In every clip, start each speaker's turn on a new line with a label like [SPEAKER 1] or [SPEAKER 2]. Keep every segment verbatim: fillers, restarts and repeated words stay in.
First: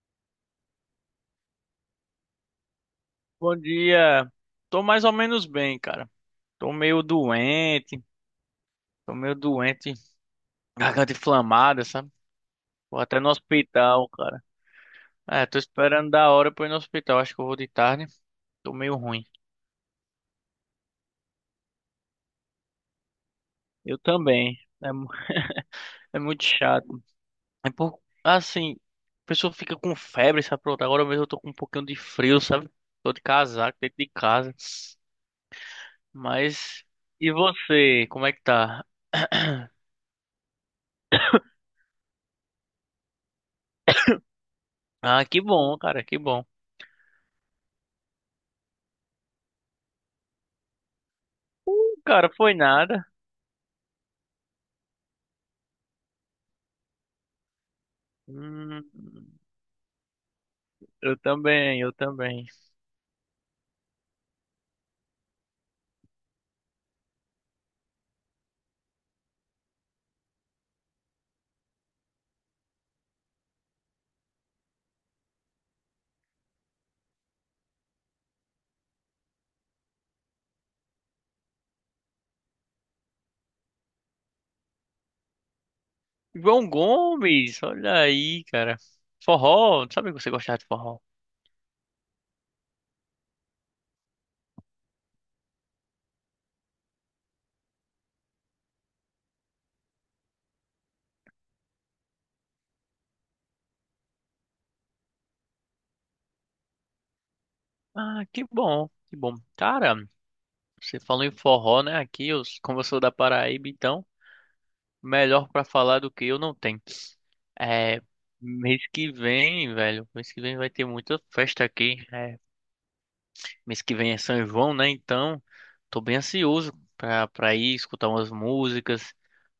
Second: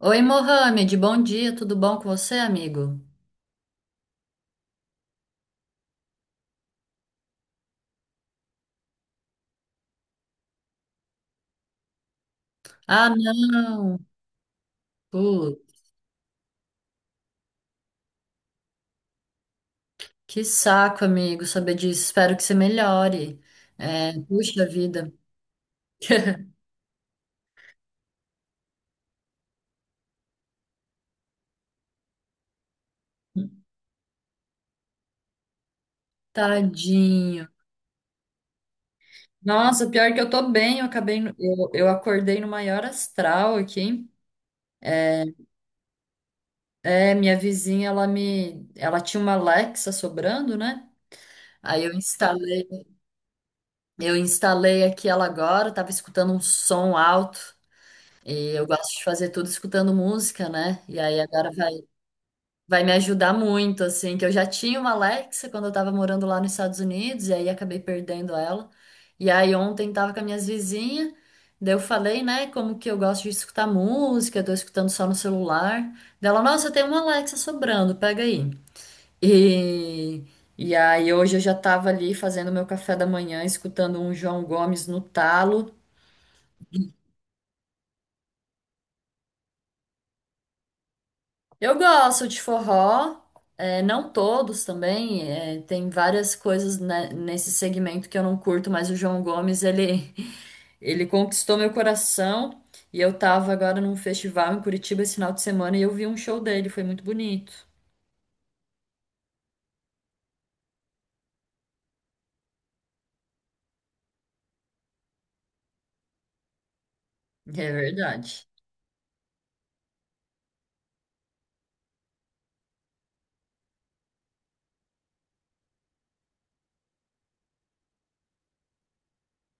[SPEAKER 1] Oi, Mohamed, bom dia, tudo bom com você, amigo?
[SPEAKER 2] Bom dia. Tô mais ou menos bem, cara. Tô meio doente, tô meio doente, garganta inflamada, sabe? Vou
[SPEAKER 1] Ah,
[SPEAKER 2] até no
[SPEAKER 1] não.
[SPEAKER 2] hospital, cara. É,
[SPEAKER 1] Pô,
[SPEAKER 2] tô esperando da hora pra ir no hospital. Acho que eu vou de tarde. Tô meio ruim.
[SPEAKER 1] que saco, amigo, saber disso, espero que você melhore.
[SPEAKER 2] Eu
[SPEAKER 1] É,
[SPEAKER 2] também.
[SPEAKER 1] puxa
[SPEAKER 2] É, mu-
[SPEAKER 1] vida,
[SPEAKER 2] é muito chato. É, por assim, a pessoa fica com febre, sabe? Pronto, agora mesmo eu tô com um pouquinho de frio, sabe? Tô de casaco dentro de casa. Mas, e
[SPEAKER 1] tadinho.
[SPEAKER 2] você? Como é que tá?
[SPEAKER 1] Nossa, pior que eu tô bem, eu acabei, no- eu, eu acordei no maior astral aqui.
[SPEAKER 2] Ah, que bom, cara, que bom.
[SPEAKER 1] É, minha vizinha, ela me, ela tinha uma Alexa sobrando, né? Aí eu
[SPEAKER 2] Cara, foi
[SPEAKER 1] instalei,
[SPEAKER 2] nada.
[SPEAKER 1] eu instalei aqui ela agora, tava escutando um som alto. E eu
[SPEAKER 2] Hum,
[SPEAKER 1] gosto de fazer tudo escutando música, né? E
[SPEAKER 2] eu
[SPEAKER 1] aí agora vai
[SPEAKER 2] também, eu também.
[SPEAKER 1] vai me ajudar muito, assim, que eu já tinha uma Alexa quando eu tava morando lá nos Estados Unidos, e aí acabei perdendo ela. E aí ontem tava com as minhas vizinhas, daí eu falei, né, como que eu gosto de escutar música, tô escutando só no celular. Daí ela, nossa, tem uma Alexa sobrando, pega aí. E, e aí hoje eu já tava ali fazendo meu café da manhã, escutando um João Gomes no talo.
[SPEAKER 2] João Gomes, olha aí, cara. Forró, sabe que você gostava de forró?
[SPEAKER 1] Eu gosto de forró, é, não todos também, é, tem várias coisas né, nesse segmento que eu não curto, mas o João Gomes, ele, ele conquistou meu coração e eu tava agora num festival em Curitiba esse final de semana e eu vi um show dele, foi muito bonito.
[SPEAKER 2] Ah, que bom, que bom. Cara, você falou em forró, né? Aqui, eu, como eu sou da Paraíba, então, melhor pra falar do que eu não tenho.
[SPEAKER 1] É
[SPEAKER 2] É,
[SPEAKER 1] verdade.
[SPEAKER 2] mês que vem, velho, mês que vem vai ter muita festa aqui. É, mês que vem é São João, né? Então, tô bem ansioso pra, pra ir escutar umas músicas,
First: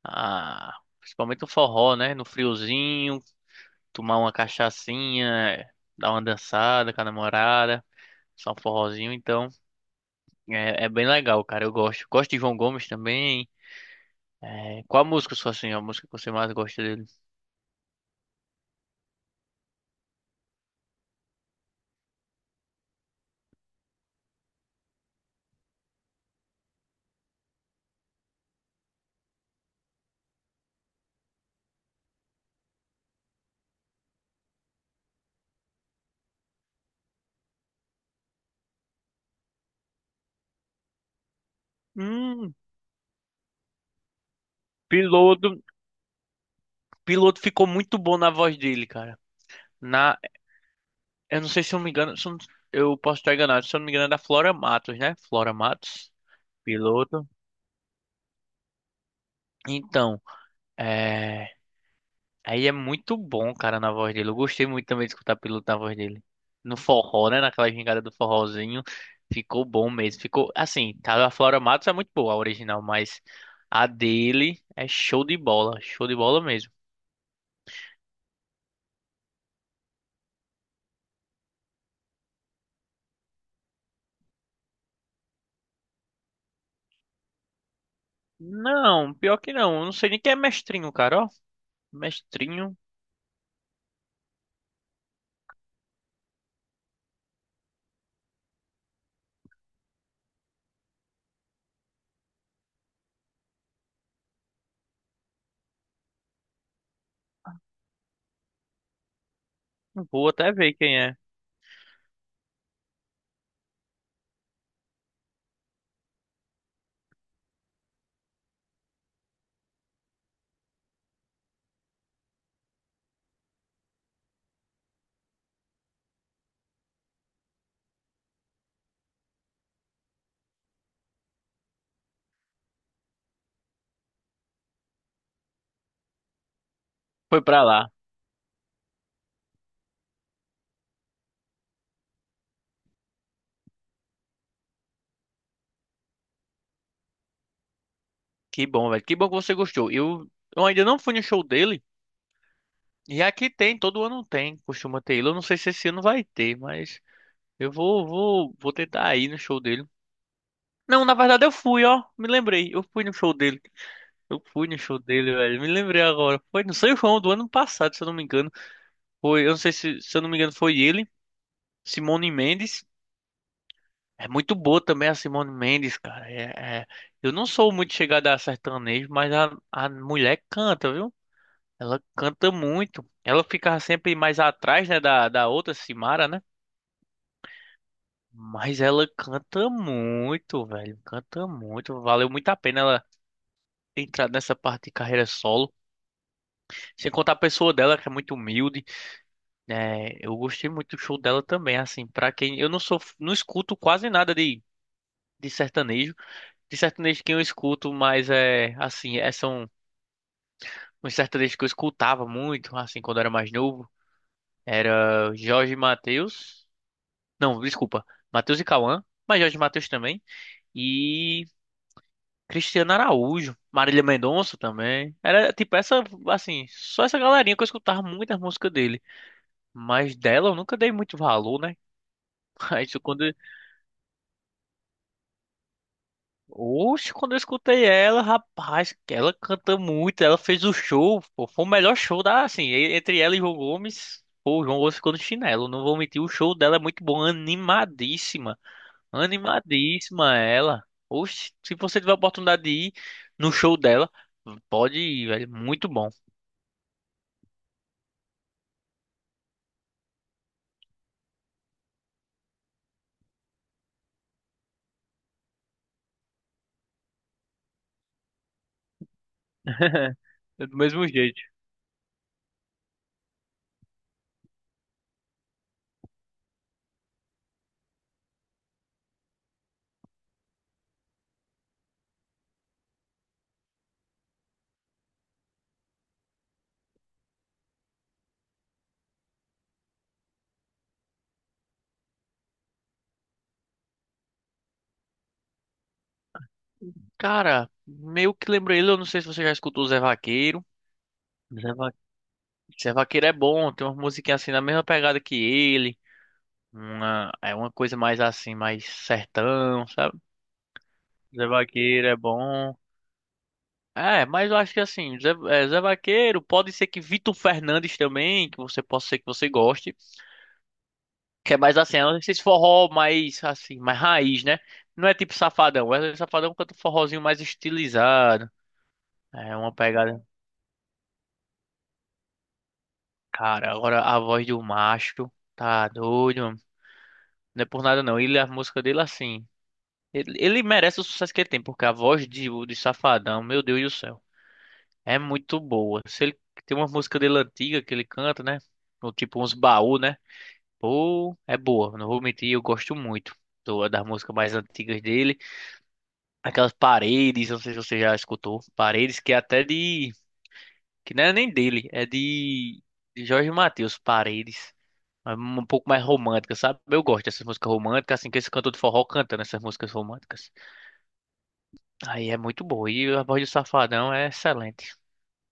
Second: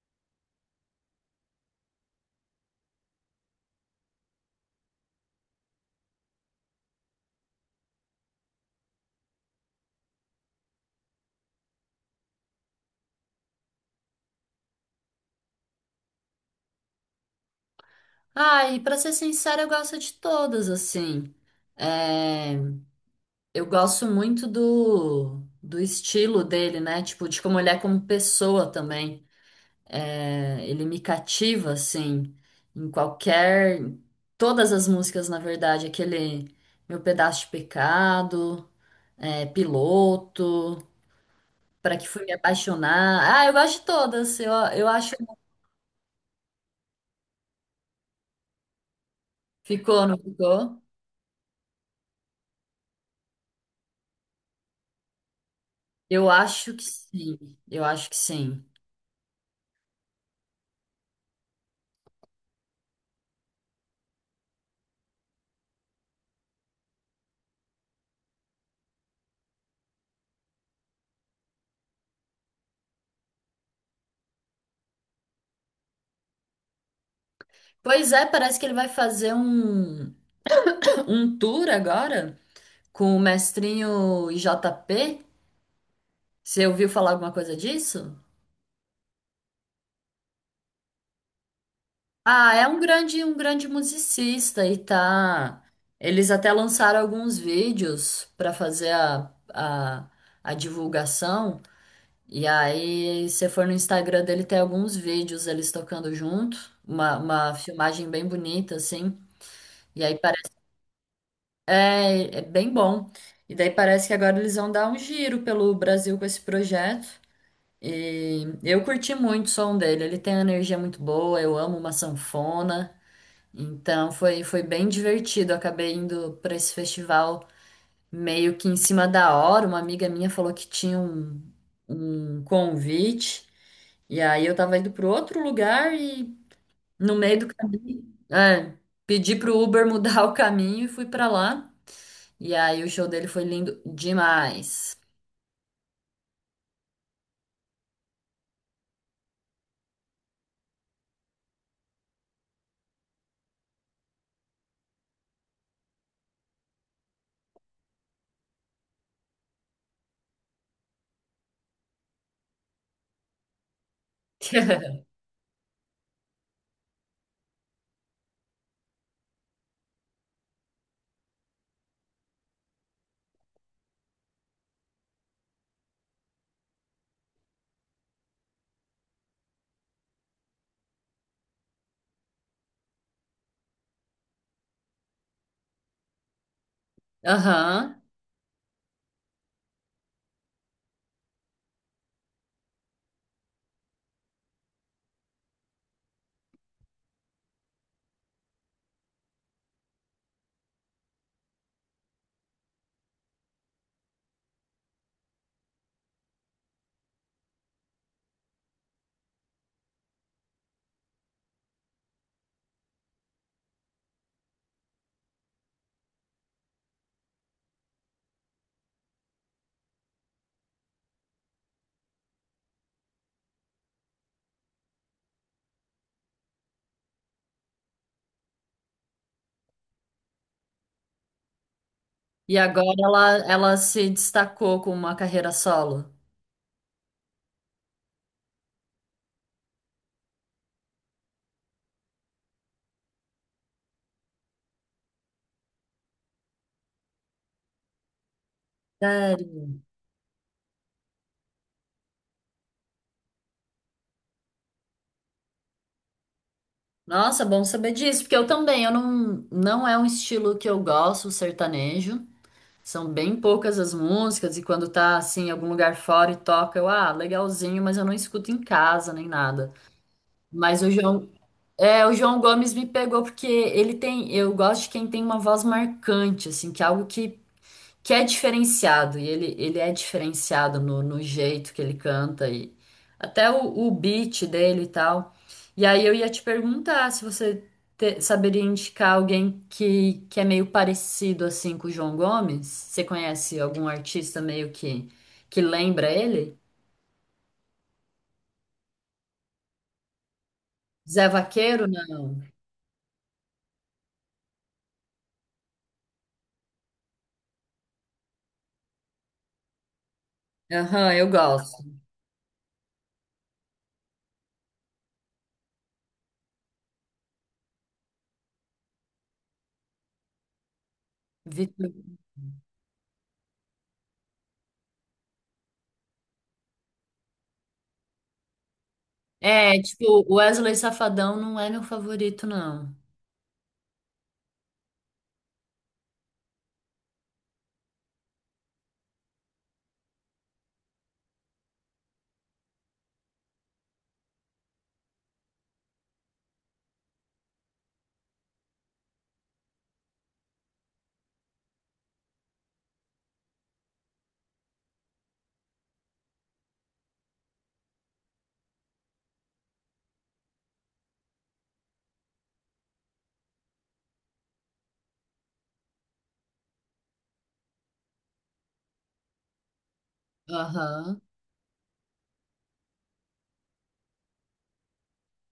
[SPEAKER 2] ah, principalmente o forró, né? No friozinho, tomar uma cachaçinha, dar uma dançada com a namorada, só um forrozinho. Então, é, é bem legal, cara. Eu gosto. Gosto de João Gomes também. É, qual a música, sua assim, a música que você mais gosta dele?
[SPEAKER 1] Ah, e pra ser sincera, eu gosto de todas, assim. É, eu gosto muito do, do estilo dele, né? Tipo, de como ele é como pessoa também. É, ele me cativa, assim, em qualquer. Todas as músicas, na verdade, aquele Meu Pedaço de Pecado, é, Piloto, Pra Que Fui Me
[SPEAKER 2] Hum,
[SPEAKER 1] Apaixonar. Ah, eu gosto de todas. Eu, eu acho.
[SPEAKER 2] Piloto. Piloto ficou muito bom na voz dele, cara.
[SPEAKER 1] Ficou, não
[SPEAKER 2] Na,
[SPEAKER 1] ficou?
[SPEAKER 2] eu não sei se eu me engano, se eu, não- eu posso estar enganado, se eu não me engano é da Flora Matos, né? Flora Matos,
[SPEAKER 1] Eu acho que
[SPEAKER 2] Piloto.
[SPEAKER 1] sim. Eu acho que sim.
[SPEAKER 2] Então, é... aí é muito bom, cara, na voz dele. Eu gostei muito também de escutar Piloto na voz dele. No forró, né? Naquela gingada do forrozinho. Ficou bom mesmo. Ficou, assim, tá, a Flora Matos é muito boa, a original, mas a dele é show de bola. Show de bola mesmo.
[SPEAKER 1] Pois é, parece que ele vai fazer um, um tour agora com o mestrinho e J JP. Você ouviu falar alguma coisa disso?
[SPEAKER 2] Não, pior que não. Eu não sei nem quem é Mestrinho, cara, ó.
[SPEAKER 1] Ah, é
[SPEAKER 2] Mestrinho,
[SPEAKER 1] um grande, um grande musicista e tá. Eles até lançaram alguns vídeos para fazer a, a, a divulgação. E aí, se você for no Instagram dele, tem alguns vídeos eles tocando junto. Uma, uma filmagem bem bonita, assim. E aí
[SPEAKER 2] vou até
[SPEAKER 1] parece.
[SPEAKER 2] ver quem é.
[SPEAKER 1] É, é bem bom. E daí parece que agora eles vão dar um giro pelo Brasil com esse projeto. E eu curti muito o som dele. Ele tem uma energia muito boa. Eu amo uma sanfona. Então foi, foi bem divertido. Acabei indo para esse festival meio que em cima da hora. Uma amiga minha falou que tinha um, um convite, e aí eu tava indo para outro lugar e no meio
[SPEAKER 2] Foi
[SPEAKER 1] do
[SPEAKER 2] pra lá.
[SPEAKER 1] caminho, é, pedi pro Uber mudar o caminho e fui para lá. E aí o show dele foi lindo demais.
[SPEAKER 2] Que bom, velho. Que bom que você gostou. Eu, eu ainda não fui no show dele. E aqui tem, todo ano tem, costuma ter ele. Eu não sei se esse ano vai ter, mas eu vou, vou, vou tentar ir no show dele. Não, na verdade eu fui, ó. Me lembrei. Eu fui no show dele. Eu fui no show dele, velho. Me lembrei agora. Foi no São João do ano passado, se eu não me engano. Foi, eu não sei se, se eu não me engano, foi ele, Simone Mendes. É muito boa também a Simone Mendes, cara. É, é- Eu não sou muito chegada a sertanejo, mas a, a mulher canta, viu? Ela canta muito. Ela ficava sempre mais atrás, né, da, da outra Simara, né?
[SPEAKER 1] Aham.
[SPEAKER 2] Mas ela canta muito, velho. Canta muito. Valeu muito a pena ela entrar nessa parte de carreira solo. Sem contar a pessoa dela, que é muito humilde, né? Eu gostei muito do show dela também, assim, pra quem eu não sou, não escuto quase nada de, de sertanejo. De sertanejo que eu escuto, mas é assim, é, são uns sertanejos que eu escutava muito, assim, quando eu era mais novo. Era Jorge Mateus. Não, desculpa. Matheus e Cauã, mas Jorge Matheus também. E Cristiano Araújo, Marília Mendonça também. Era tipo essa, assim, só essa galerinha que eu escutava muitas músicas dele. Mas dela eu nunca dei muito valor, né?
[SPEAKER 1] E
[SPEAKER 2] Mas
[SPEAKER 1] agora
[SPEAKER 2] eu quando.
[SPEAKER 1] ela, ela se destacou com uma carreira solo.
[SPEAKER 2] Oxe, quando eu escutei ela, rapaz, ela canta muito, ela fez o show, pô, foi o melhor show da, assim, e- entre ela e João Gomes. Pô, o João Gomes ficou no chinelo, não vou mentir, o show dela é muito bom, animadíssima.
[SPEAKER 1] Sério?
[SPEAKER 2] Animadíssima ela. Oxe, se você tiver a oportunidade de ir no show dela, pode ir, velho. Muito bom.
[SPEAKER 1] Nossa, bom saber disso, porque eu também, eu não, não é um estilo que eu gosto, o sertanejo. São bem poucas as músicas, e quando tá assim, em algum lugar fora e toca, eu, ah, legalzinho, mas eu não escuto em casa nem nada.
[SPEAKER 2] É, do
[SPEAKER 1] Mas o
[SPEAKER 2] mesmo
[SPEAKER 1] João,
[SPEAKER 2] jeito.
[SPEAKER 1] é, o João Gomes me pegou porque ele tem, eu gosto de quem tem uma voz marcante, assim, que é algo que que é diferenciado, e ele, ele é diferenciado no, no jeito que ele canta, e até o, o beat dele e tal. E aí eu ia te perguntar se você te- saberia indicar alguém que, que é meio parecido assim com o João Gomes. Você conhece algum artista meio que, que lembra ele?
[SPEAKER 2] Cara, meio que lembro ele, eu não sei se você já escutou o Zé Vaqueiro.
[SPEAKER 1] Zé
[SPEAKER 2] Zé,
[SPEAKER 1] Vaqueiro?
[SPEAKER 2] Va...
[SPEAKER 1] Não.
[SPEAKER 2] Zé Vaqueiro é bom, tem uma musiquinhas assim na mesma pegada que ele. Uma... é uma coisa mais assim, mais sertão, sabe?
[SPEAKER 1] Aham, eu
[SPEAKER 2] Zé
[SPEAKER 1] gosto.
[SPEAKER 2] Vaqueiro é bom. É, mas eu acho que assim, Zé, é, Zé Vaqueiro, pode ser que Vitor Fernandes também, que você possa ser que você goste. Que é mais
[SPEAKER 1] Vitor-
[SPEAKER 2] assim, é esses forró mais assim, mais raiz, né? Não é tipo Safadão. É, Safadão canta um forrozinho mais estilizado. É uma
[SPEAKER 1] É, tipo,
[SPEAKER 2] pegada.
[SPEAKER 1] o Wesley Safadão não é meu favorito, não.
[SPEAKER 2] Cara, agora a voz do macho tá doido, mano. Não é por nada não. Ele, a música dele assim. Ele, ele merece o sucesso que ele tem, porque a voz de, de Safadão, meu Deus do céu, é muito boa. Se ele tem uma música dele antiga que ele canta, né? Ou tipo uns baú, né? Pô, é boa. Não vou mentir, eu gosto muito do, das músicas mais antigas dele. Aquelas Paredes, não sei se você já escutou. Paredes que é até de. Que não é nem dele, é de. De Jorge Mateus, Paredes. É um pouco mais romântica, sabe? Eu gosto dessas músicas românticas, assim que esse cantor de forró canta nessas músicas românticas.
[SPEAKER 1] Aham.
[SPEAKER 2] Aí é muito boa. E a voz do Safadão é excelente.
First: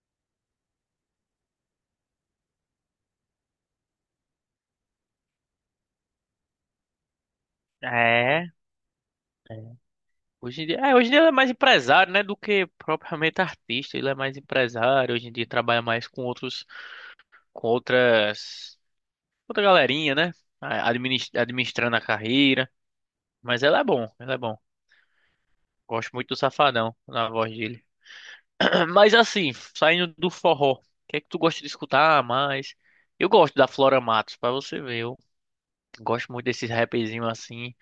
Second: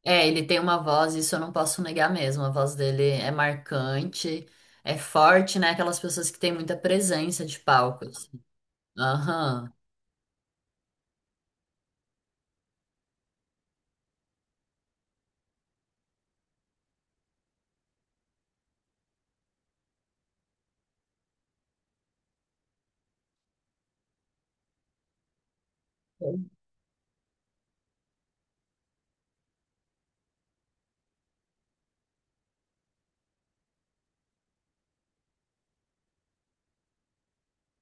[SPEAKER 1] É, ele tem uma voz, isso eu não posso negar mesmo. A voz dele é marcante, é forte, né? Aquelas pessoas que têm muita presença de palco. Assim.
[SPEAKER 2] É. É.
[SPEAKER 1] Aham.
[SPEAKER 2] Hoje em dia, é, hoje em dia ele é mais empresário, né, do que propriamente artista. Ele é mais empresário, hoje em dia trabalha mais com outros, com outras, outra galerinha, né, a- adminis- administrando a carreira. Mas ela é bom, ela é bom. Gosto muito do Safadão na voz dele. Mas assim, saindo do forró, o que é que tu gosta de escutar mais? Eu gosto da Flora Matos, pra você ver. Eu gosto muito desses rapzinhos assim,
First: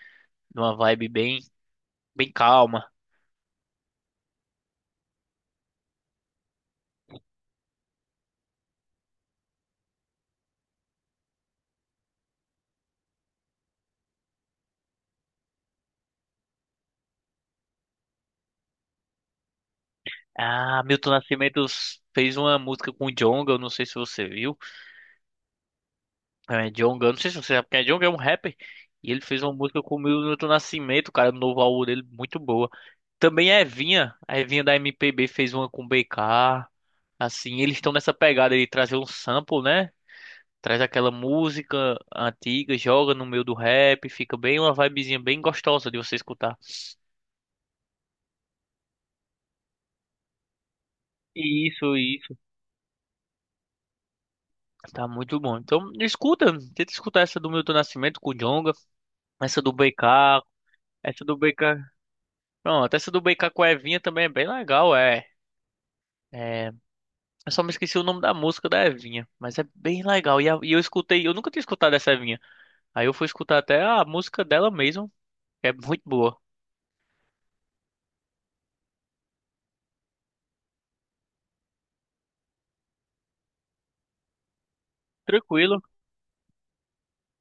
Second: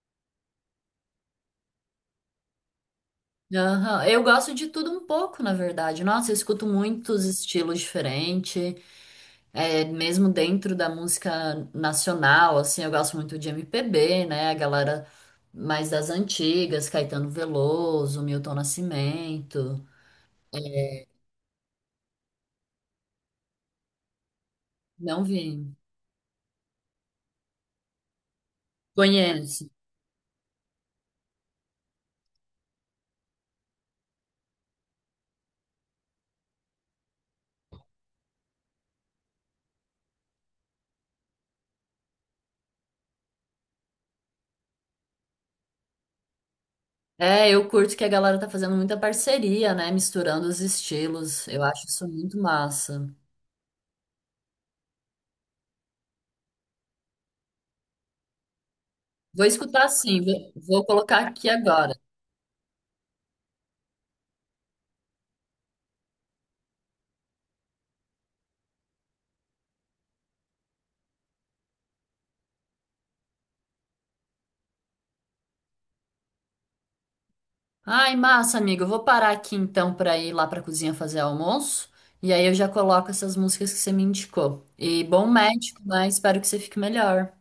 [SPEAKER 2] numa vibe bem, bem calma.
[SPEAKER 1] Aham. Eu gosto de tudo um pouco, na verdade. Nossa, eu escuto muitos estilos diferentes, é, mesmo dentro da música nacional, assim, eu gosto muito de M P B, né? A galera mais das antigas, Caetano Veloso, Milton Nascimento.
[SPEAKER 2] Ah, Milton Nascimento fez uma música com o Djonga, eu não sei se você viu.
[SPEAKER 1] Não vi.
[SPEAKER 2] É, Djonga, eu não sei se você sabe quem é Djonga, é um rapper. E ele fez uma
[SPEAKER 1] Conheço.
[SPEAKER 2] música com o Milton Nascimento, cara, no novo álbum dele, muito boa. Também a Evinha, a Evinha da M P B fez uma com B K. Assim, eles estão nessa pegada de trazer um sample, né? Traz aquela música antiga, joga no meio do rap, fica bem uma vibezinha bem gostosa de você escutar.
[SPEAKER 1] É, eu curto que a galera tá fazendo muita parceria, né? Misturando os estilos. Eu acho
[SPEAKER 2] Isso,
[SPEAKER 1] isso muito
[SPEAKER 2] isso.
[SPEAKER 1] massa.
[SPEAKER 2] Tá muito bom. Então, escuta, tenta escutar essa do Milton Nascimento com o Djonga,
[SPEAKER 1] Vou
[SPEAKER 2] essa
[SPEAKER 1] escutar
[SPEAKER 2] do
[SPEAKER 1] sim,
[SPEAKER 2] BK,
[SPEAKER 1] vou vou colocar
[SPEAKER 2] essa
[SPEAKER 1] aqui
[SPEAKER 2] do BK
[SPEAKER 1] agora.
[SPEAKER 2] Pronto, essa do Brincar com a Evinha também é bem legal, é. É, eu só me esqueci o nome da música da Evinha, mas é bem legal. E, a- e eu escutei, eu nunca tinha escutado essa Evinha. Aí eu fui escutar até a música dela mesmo, que é muito boa.
[SPEAKER 1] Ai, massa, amigo. Eu vou parar aqui então para ir lá pra cozinha fazer almoço. E aí eu já coloco essas músicas que você me indicou. E bom médico,
[SPEAKER 2] Tranquilo.
[SPEAKER 1] né? Espero que você fique melhor.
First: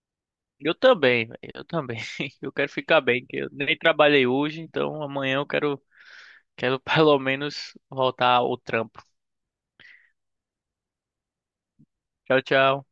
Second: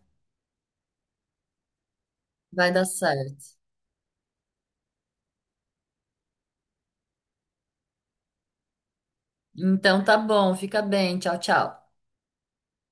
[SPEAKER 2] Eu também, véi, eu também. Eu
[SPEAKER 1] Vai
[SPEAKER 2] quero
[SPEAKER 1] dar
[SPEAKER 2] ficar bem, que eu
[SPEAKER 1] certo.
[SPEAKER 2] nem trabalhei hoje, então amanhã eu quero, quero pelo menos voltar ao trampo.
[SPEAKER 1] Então tá bom, fica bem. Tchau, tchau.
[SPEAKER 2] Tchau, tchau.